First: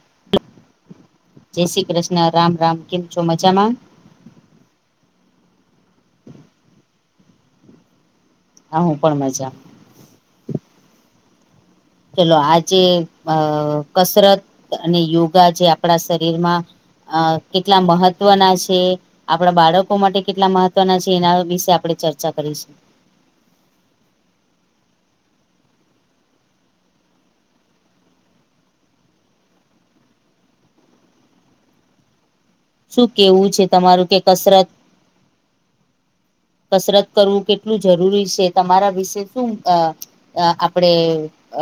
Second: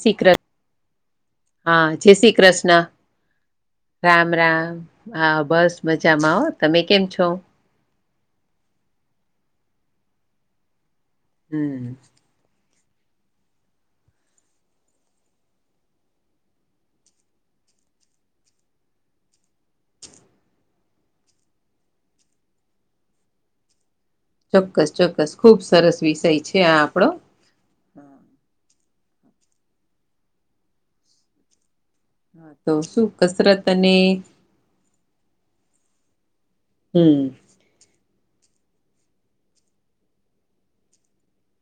શ્રી કૃષ્ણ શ્રી હા જય કૃષ્ણ શ્રી રામ રામ કૃષ્ણ. કેમ છો મજામાં રામ રામ, હા બસ મજામાં હો. તમે કેમ છો? હ હું પણ મજામા. હમ. ચલો આજે અ કસરત અને યોગા જે આપણા શરીરમાં, અ કેટલા મહત્વના છે. આપણા બાળકો માટે કેટલા મહત્વના છે એના વિશે આપણે ચર્ચા કરીશું. ચોક્કસ ચોક્કસ. ખુબ સરસ વિષય છે આ આપડો. હા તો શું કેવું છે કસરત અને, તમારું કે કસરત કસરત હમ કરવું કેટલું જરૂરી છે તમારા વિશે શું અ આપડે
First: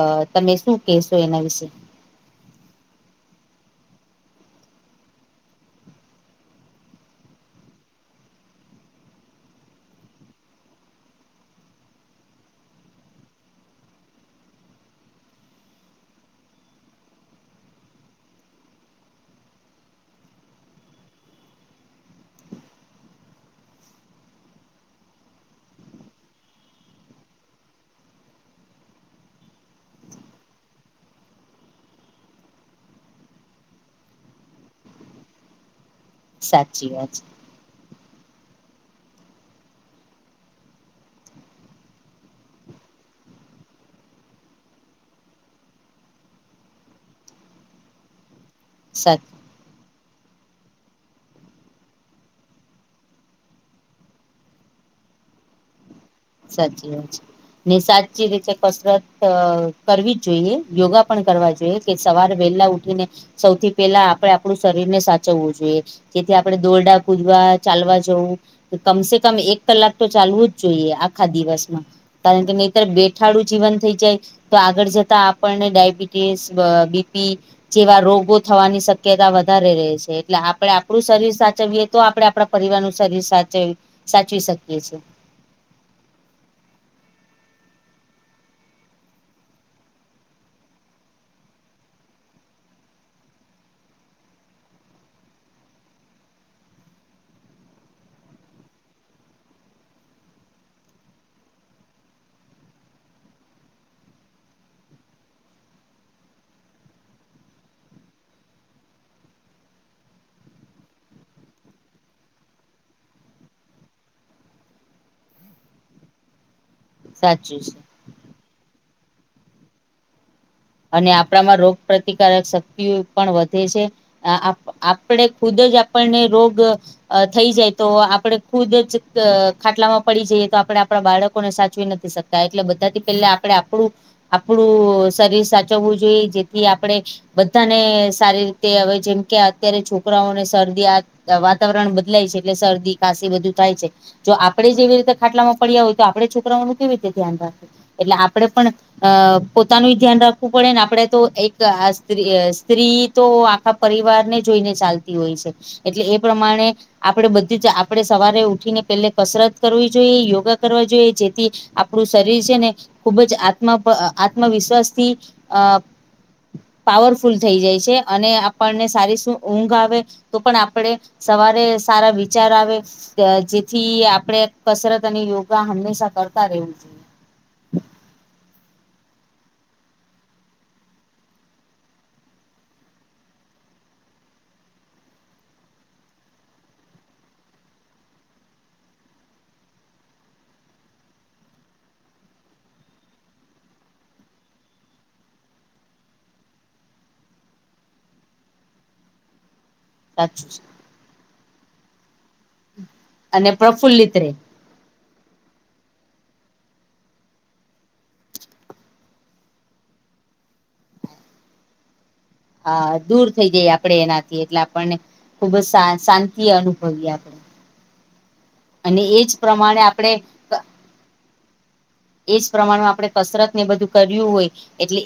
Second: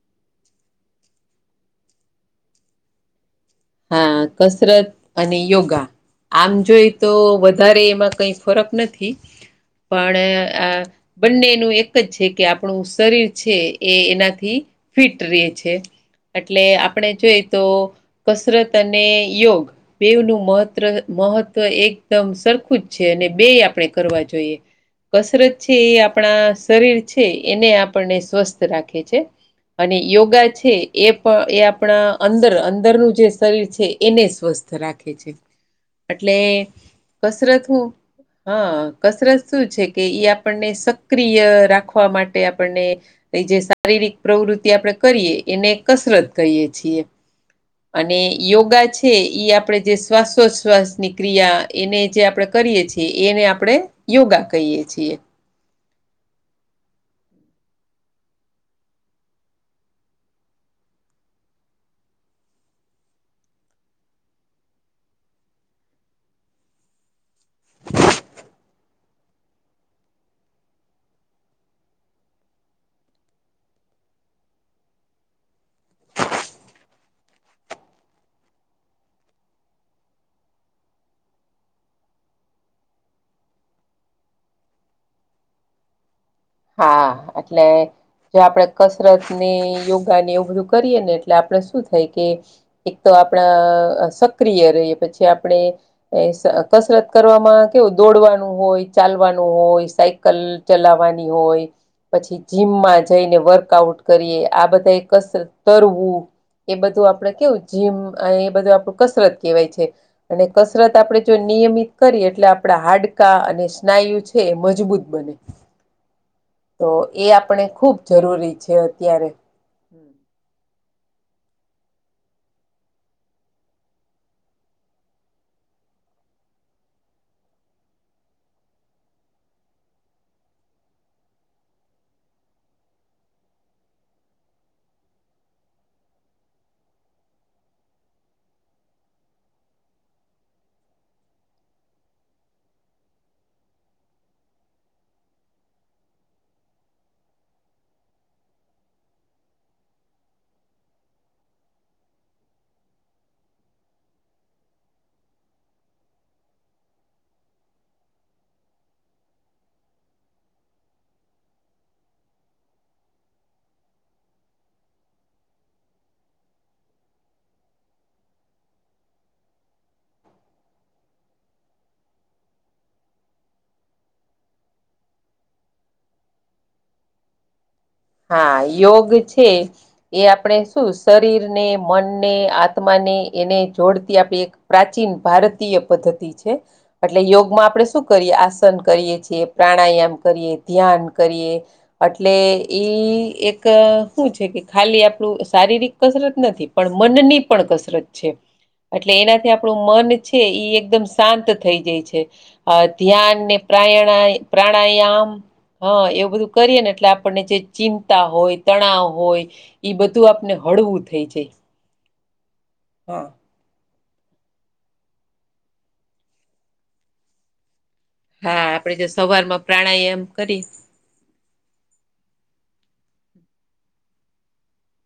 અ તમે શું કહેશો એના વિશે. હા કસરત અને યોગા. આમ જોઈ તો વધારે એમાં કઈ ફરક નથી પણ અ બંનેનું એક જ છે કે આપણું શરીર છે એ એનાથી ફિટ રહે છે એટલે આપણે જોઈ તો કસરત અને યોગ બેઉંનું મહત્ર મહત્વ એકદમ સરખું જ છે અને બે આપણે કરવા જોઈએ કસરત છે એ આપણા શરીર છે એણે આપણને સ્વસ્થ રાખે છે. અને યોગા છે એ પ એ આપણા અંદર અંદરનું જે શરીર છે એને સ્વસ્થ રાખે છે એટલે સાચી વાત છે કસરત હું હા કસરત શું છે કે એ આપણને સક્રિય રાખવા માટે આપણને એ જે શારીરિક પ્રવૃત્તિ આપણે કરીએ એને કસરત કહીએ છીએ. અને યોગા છે સાચી ઈ આપડે જે શ્વાસો શ્વાસની ક્રિયા એને જે આપણે કરીએ છીએ એને આપણે યોગા કહીએ છીએ. સાચી વાત છે. ને સાચી રીતે કસરત કરવી જ જોઈએ યોગા પણ કરવા જોઈએ. કે સવાર વહેલા ઉઠીને સૌથી પહેલા આપડે આપણું શરીરને સાચવવું જોઈએ. જેથી આપણે દોરડા કુદવા, ચાલવા જવું- કમસે કમ એક કલાક તો ચાલવું જ જોઈએ આખા દિવસમાં કારણ કે નહિતર બેઠાડું જીવન થઈ જાય તો આગળ જતા આપણને ડાયબિટીસ, બીપી જેવા રોગો થવાની શક્યતા વધારે રહે છે એટલે આપડે આપડું શરીર સાચવીએ તો આપડે આપણા પરિવાર શરીર સાચવી સાચવી શકીએ છીએ. હા એટલે જે આપણેે કસરત ને યોગા ને એવું બધું કરીએ ને એટલે આપણે શું થાય કે એક તો આપણા સક્રિય રહીએ પછી આપણે એ કસરત કરવામાં કેવું દોડવાનું હોય, ચાલવાનું હોય સાયકલ ચલાવાની ની હોય પછી જીમમાં જઈને વર્કઆઉટ કરીએ આ બધાએક કસરત કરવું એ બધું આપડે કેવું જીમ અને એ બધું આપણું કસરત કહેવાય છે. અને કસરત આપણે જો નિયમિત કરીએ એટલે આપડા હાડકા અને સ્નાયુ હે મજબૂત બને તો એ સાચું આપણે છે. ખુબ જરૂરી છે અત્યારે અને આપણામાં રોગ પ્રતિકારક શક્તિઓ પણ વધે છે. આપણેે ખુદ જ આપણને રોગ અ થઈ જાય તો આપડે ખુદ જ ખાટલામાં પડી જઈએ તો આપડે આપણા બાળકોને સાચવી નથી શક એટલે બધાથી પેલા આપડે આપડુ આપડુ શરીર સાચવવું જોઈએ જેથી આપડે બધાને સારી રીતે અવે જેમ કે આત્યારે છોકરાઓને શરદી આ વાતાવરણ બદલાય છે એટલે શરદી ખાંસી બધું થાય છે. જો આપડે જેવી રીતે ખાટલામાં પડ્યા ઓય તો આપડે છોકરાઓનું કેવી તે ધ્યાન રાખવું? એટલે આપડે પણ અ પોતાનુંય ધ્યાન રાખ વું પડે ને આપડે તો એક આ સ્ત્રી અ સ્ત્રી તો આખા પરિવારને જોઈને ચાલતી હોય છે. એટલે એ પ્રમાણે આપડે બધી જ આપણેે સવારે ઉઠીને પેલ્લે કસરત કરવી જોઈએ, યોગા કરવા જોઈએ, જેથી આપણું શરીર છે ને ખૂબ જ આત્મ પ, આત્મવિશ્વાસ થી અ પાવરફુલ થઈ જાય છે અને આપણને સારી શું ઊંઘ આવે, તો પણ આપણેે સવારે સારા વિચાર આવે અ જેથી આપડે કસરત અને યોગા હંમેશા કરતા રહેવું જોઈએ. હાં, યોગ છે એ આપણે શું શરીરને, મનને, આત્માને એને જોડતી આપે એક પ્રાચીન ભારતીય પદ્ધતિ છે એટલે યોગમાં આપણે શું કરીએ? આસન કરીએ છીએ, પ્રાણાયામ કરીએ, ધ્યાન કરીએ અટલે ઈ એક હું છે કે ખાલી આપણું શારીરિક કસરત નથી પણ મનની પણ કસરત છે અટલે એનાથી આપ પણું મન છે ઈ એકદમ શાંત થઈ જય છે, અ ધ્યાન અને ને પ્રફુલ્લિત રહે પ્રાયણાય પ્રાણાયામ, હં, એવું બધું કરીએ ને એટલે આપ પણને જે ચિંતા હોય, તણાવ હોય ઈ બધું આપને હળવું થઈ જય હા, દૂર થઈ જઈ આપડે એનાથી એટલે આપણને ખુબ જ શા શાંતિ અનુભવીએ આપડે હા, આપડે જે સવારમાં પ્રમાણે આપણે પ્રાણાયામ કરી એજ પ્રમાણમાં આપણે કસરત ને બધું કર્યું હોય એટલે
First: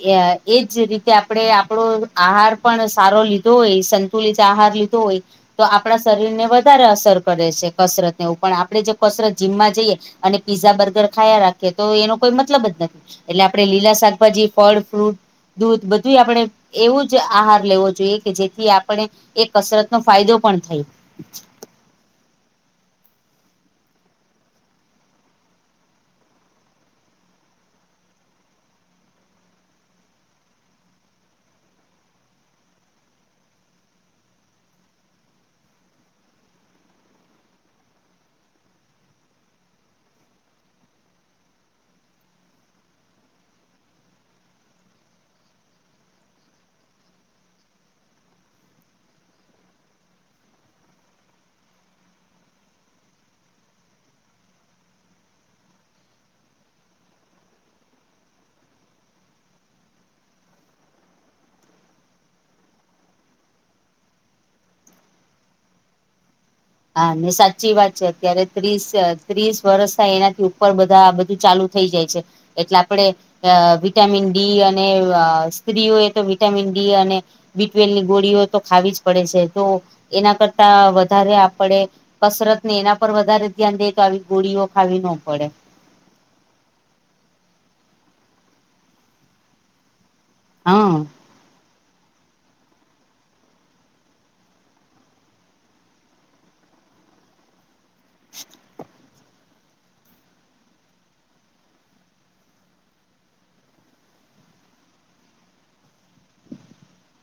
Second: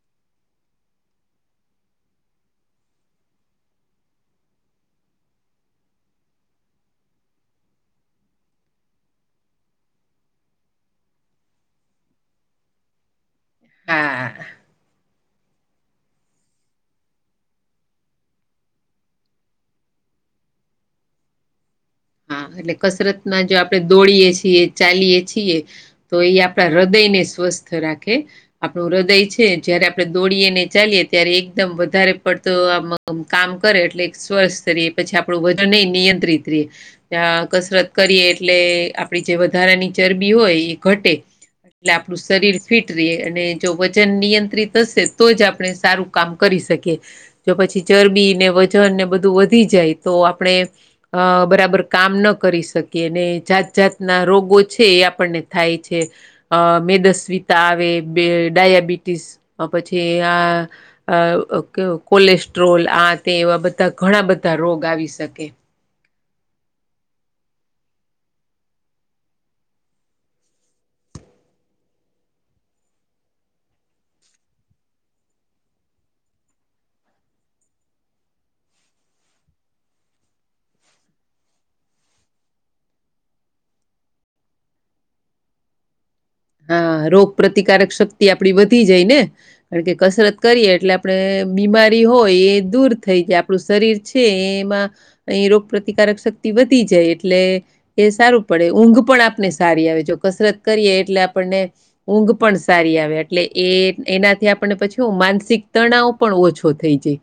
એજ રીતે આપણેે આપણો આહાર પણ સારો લીધો હોય સં તુલિત આહાર લીધો હોય તો આપણા શરીરને વધારે અસર કરે છે કસરતને એઉ પણ આપણે જે કસરત જીમમાં જઈએ અને પીઝા બર્ગર ખાયા રાખ એ તો એનો કોઈ મતલબ જ નથી એટલે આપણે લીલા હા. શાકભાજી ફળ ફ્રૂટ દૂધ બધુંય આપણે એવું જ આહાર લેવો જોઈએ કે જેથી આપણે એ કસરત નો ફાયદો પણ થય હાં, એટલે કસરત ના જો આપણે દોડીએ છીએ, ચાલીએ છીએ, તો એ આપણા હૃદયને સ્વસ્થ રાખે આપણું હૃદય છે, જયારે આપણે દોડીએ ને ચાલીયે, ત્યારે એકદમ વધારે પડતો આમ અમ કામ કરે, એટલે એક સ્વસ્થ રે એ પછી આપણું વજનેય નિયંત્રિત રીયે અ, કસરત કરીએ એટલે આપણી જે વધારાની ચરબી હોય એ ઘટે લે આપણું શરીર ફિટ રે અને જો વજન નિયંત્રિત હશે તો જ આપણે સારુ કામ કરી શકે જો પછી ચરબી ને વજન ને બધું વધી જાય તો આપણે અ બરાબર કામ ન કરી શકીએ, ને જાત જાતના રોગો છે એ આપણને થાય છે અ મેદસ્વીતા આવે, બે ડાયાબિટીસ અ પછી આ અ ક કોલેસ્ટ્રોલ આ તે એવા બધ્ધા ઘણા બધા રોગ આવી શકે હા, ને સાચી વાત છે, અત્યારે ત્રીસ અ ત્રીસ વરસ થાય એનાથી ઉપર આ બધા, બધુ ચાલુ થઈ જાય છે એટલે આપડે અ વિટામિન ડી અને અ સ્ત્રીઓય તો વિટામિન ડી અને બી ટ્વેલની ગોળીઓ તો ખાવી જ પડે છે તો એના કરતા વધારે આ પડે કસરત ને એના પર વધારે ધ્યાન દે તો આવી ગોળીઓ ખાવી ન પડે હાં, રોગ પ્રતિકારક શક્તિ આપણી વધી જાય ને! કારણકે કસરત કરીયે હા એટલે આપડે બીમારી હોય એ દૂર થઈ જાય, આપણું શરીર છે એમાં અઈ રોગપ્રતિકારક શક્તિ વધી જાય એટલે એ સારું પડે ઊંઘ પણ આપને સારી આવે જો કસરત કરીએ એટલે આપણને ઊંઘ પણ સારી આવે એટલે એ એનાથી આપણે પછી હું માનસિક તણાવ પણ ઓછો થઈ જાય.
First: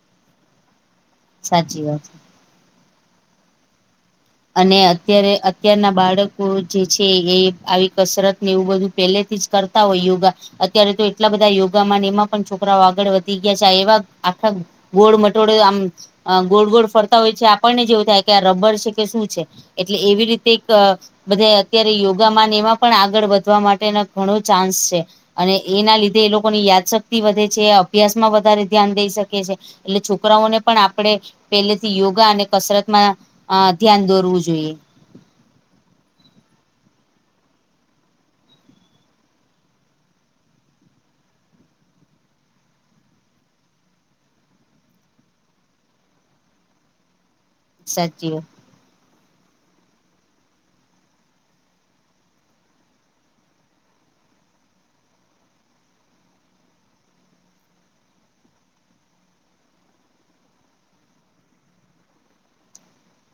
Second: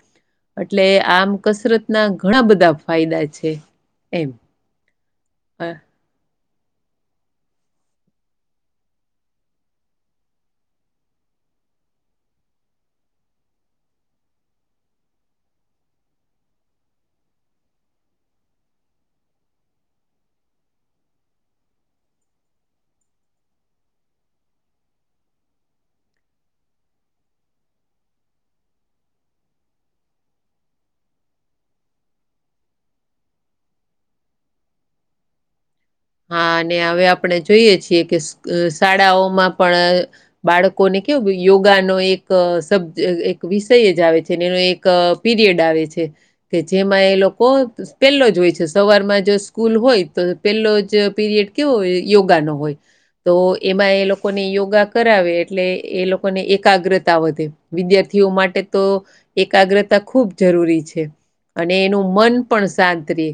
એટલે આમ સાચી વાત કસરતના છે ઘણા બધા ફાયદા છે. એમ અને અત્યારે અ અત્યારના બાળક કો જે છે એ આવી કસરતને એવું બધું પહેલેથી જ કરતા હોય યોગા અત્યારે તો એટલા બધા યોગામાં ને એમાં પણ છોકરાઓ આગળ વધી ગયા છે આ એવા આખા ગોળ મટોડે આમ અ ગોળ-ગોળ ફરતાં હોય છે આપણને જ એવું થાય કે આ રબર છે ક કે શું છે એટલે એવી રીતે એક અ બધાય અત્યારે યોગામાં ને એમાં પણ આગળ વધવા માટેનો ઘણો ચાન્સ છે. અને એના લીધે એ લોકોની યાદશક્તિ વધે છે, અભ્યાસમાં વધારે ધ્યાન દઈ શકે છે. એટલે છોકરાઓને પણ આપણે પહેલેથી યોગા અને કસરતમાં અ ધ્યાન દોરવું જોઈએ. હા અને હવે આપણે જોઈએ છીએ કે અ શાળાઓમાં પણ બાળકોને કેવું યોગાનો એક અ સબ્જ એક વિષય જ આવે છે ને એનો એક ક એક પીરિયડ આવે છે કે જેમાં એ લોકો પેલો સાચી જ વાત હોય છે સવારમાં જો સ્કૂલ હોય તો પેલો જ જ પીરિયડ કેવો હોય યોગાનો હોય. તો એમાં એ લોકોને યોગા કરાવે એટલે એ લોકોને એકાગ્રતા વધે. વિદ્યાર્થીઓ માટે તો એકાગ્રતા ખૂબ જરૂરી છે. અને એનું મન પણ શાંત રે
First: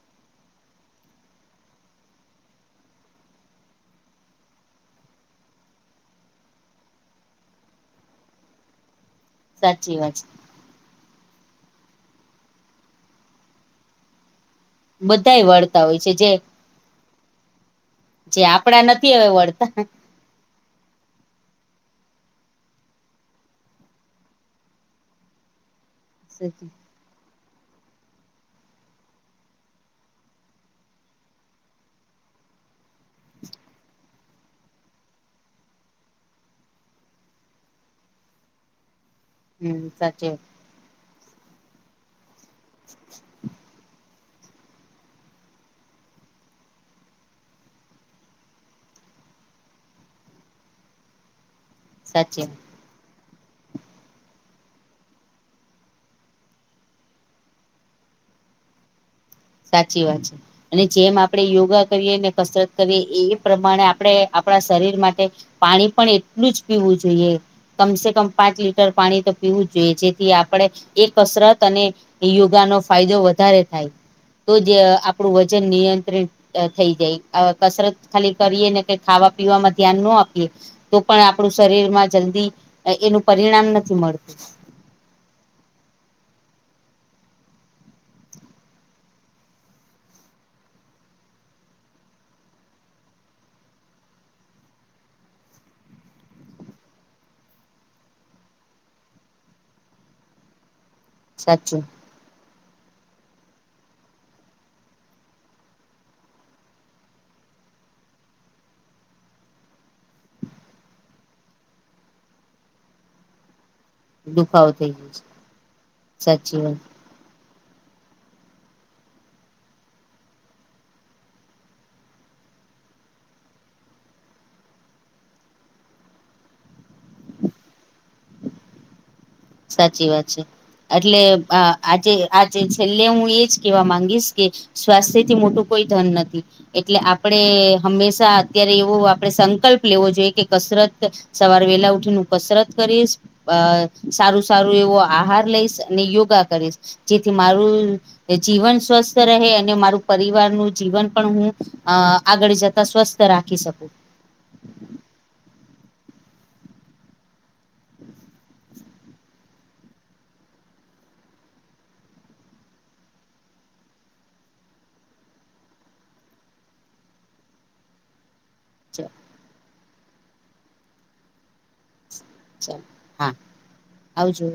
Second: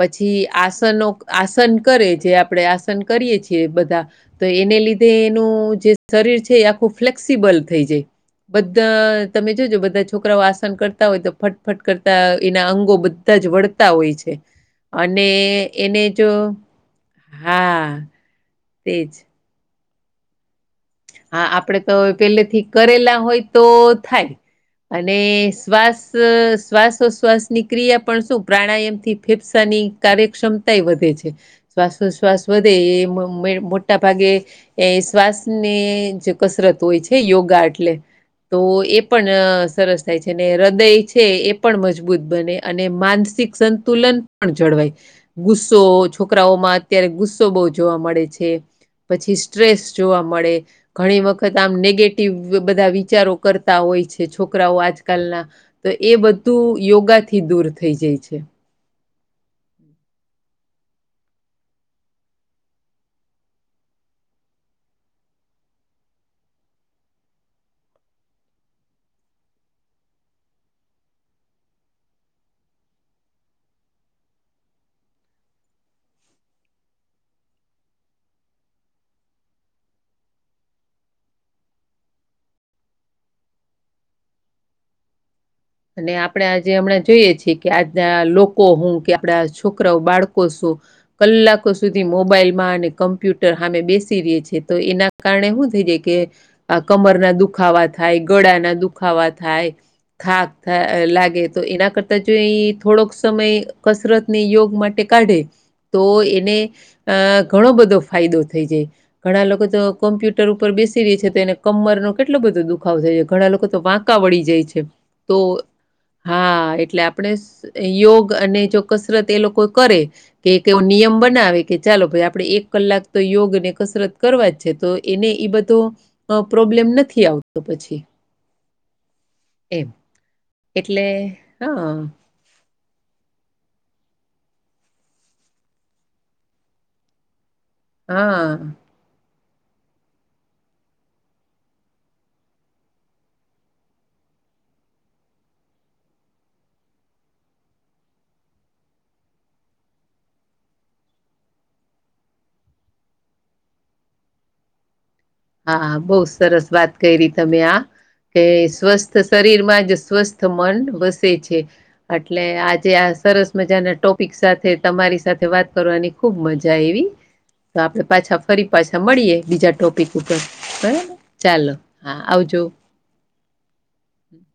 પછી આસનો આસન કરે જે આપણે આસન કરીએ છીએ બધા તો એને લીધે એનું જે શરીર છે એ આખું ફ્લેક્સિબલ થઈ જાય. બધા તમે જોજો સાચી બધા વાત છે છોકરાઓ આસન કર તા હોય તો ફટફટ કરતા એના અંગો બધા જ વળતાં હોય છે. અને બધાય વળતા હોય એને છે જે જો હા. જે આપડા તેજ નથી હવે વળતાં. હા, આપડે તો પેલેથી કરેલા હોય તો થાય. અને શ્વાસ શ્વાસોશ્વાસ ની ક્રિયા પણ શું પ્રાણાયામથી ફેફસાની કાર્યક્ષમતાય વધે છે. શ્વાસોશ્વાસ વધે એ મે મોટાભાગે એ શ્વાસ ને જ કસરત હોય છે યોગા એટલે તો એ પણ હમ સરસ થાય છે સાચી અને હૃદયે છે એ પણ મજબૂત બને. અને માનસિક સંતુલન પણ જળવાય, ગુસ્સો છોકરાઓમાં અત્યારે ગુસ્સો બહુ જોવા મળે છે. પછી સ્ટ્રેસ જોવા મળે ઘણી વખત આમ નેગેટિવ સાચી બધાં વિચારો કરતાં હોય છે છોકરાઓ આજકાલના તો એ બધું યોગાથી દૂર થઈ જાય છે. સાચી વાત છે. અને જેમ આપણે યોગા કરીએ ને કસરત કરીએ એ પ્રમાણે આપણે આપણા શરીર માટે પાણી પણ એટલું જ પીવું જોઈએ. કમસે કમ પાંચ લીટર પાણી તો પીવું જ જોઈએ જેથી આપણેે એ કસરત અને એ યોગાનો ફાયદો વધારે થાય. તો જ આપણું વજન નિયંત્રિત થઈ જાય અ કસરત ખાલી કરીએ ને કંઈ ખાવા પીવામાં ધ્યાન નો આપીએ તો પણ આપણું શરીરમાં જલ્દી એનું પરિણામ નથી મળતું. અને આપણે આજે હમણાં જોઈએ છીએ કે આજના લોકો હુ, કે આપણા છોકરાઓ બાળકો શું કલાકો સુધી મોબાઈલમાં અને કમ્પ્યુટર હામે બેસી રીએ છે તો એના કારણે હુ થઈ જાય કે આ કમરના દુખાવા થાય, ગળાના દુખાવા થાય, થાક લાગે તો સાચું એના કરતા જો એ થોડોક સમય કસરત ને યોગ માટે કાઢે તો એને આ ઘણો બધો ફાયદો થઈ જાય ઘણા લોકો તો કોમ્પ્યુટર ઉપર બેસી ર્યાછે તો એને કમર નો કેટલો બધો દુખાવ થાય છે ઘણા લોકો તો વાંક દુખાવો થઈ ગયો છે. તો હા સાચી વાત એટલે આપણે યોગ અને જો કસરત એ લોકો કરે કે એવ નિયમ બનાવે કે ચાલો ભાઈ આપડણે એક કલાક તો યોગ ને કસરત કરવા જ છે. તો એને ઈ બધો પ્રોબ્લેમ નથી આવતો પછી એમ. સાચી વાત છે. એટલે આ હા, આજે આજે છેલ્લે હું એજ કેવા માંગીશ કે સ્વાસ્થ્ય થી મોટું કોઈ ધન નથી. એટલે આપડે હંમેશા હા, અત્યારે એવો આપડે સંકલ્પ લેવો જોઈએ કે કસરત સવાર વેલા ઉઠીનેું કસરત કરીશ અ સારું સારું એવો આહાર લઈશ અને યોગા કરીશ જેથી મારુ જીવન સ્વસ્થ રહે અને મારું પરિવાર નું જીવન પણ હુ, આગળ જતા સ્વસ્થ રાખી શકો હા બહુ સરસ વાત કરી ર તમે એ સ્વસ્થ શરીરમાં જ સ્વસ્થ મન વસે છે. એટલે આજે આ સરસ મજાના ટોપિક સાથે તમારી સાથે વાત કરવાની ખુબ મજા આઈવી તો આપડે પાછા ફરી ચ પાછા મળીએ બીજા ટોપિક ઉપર બરાબર, ચાલો હા આવજો. ચાલ હા આવજુ,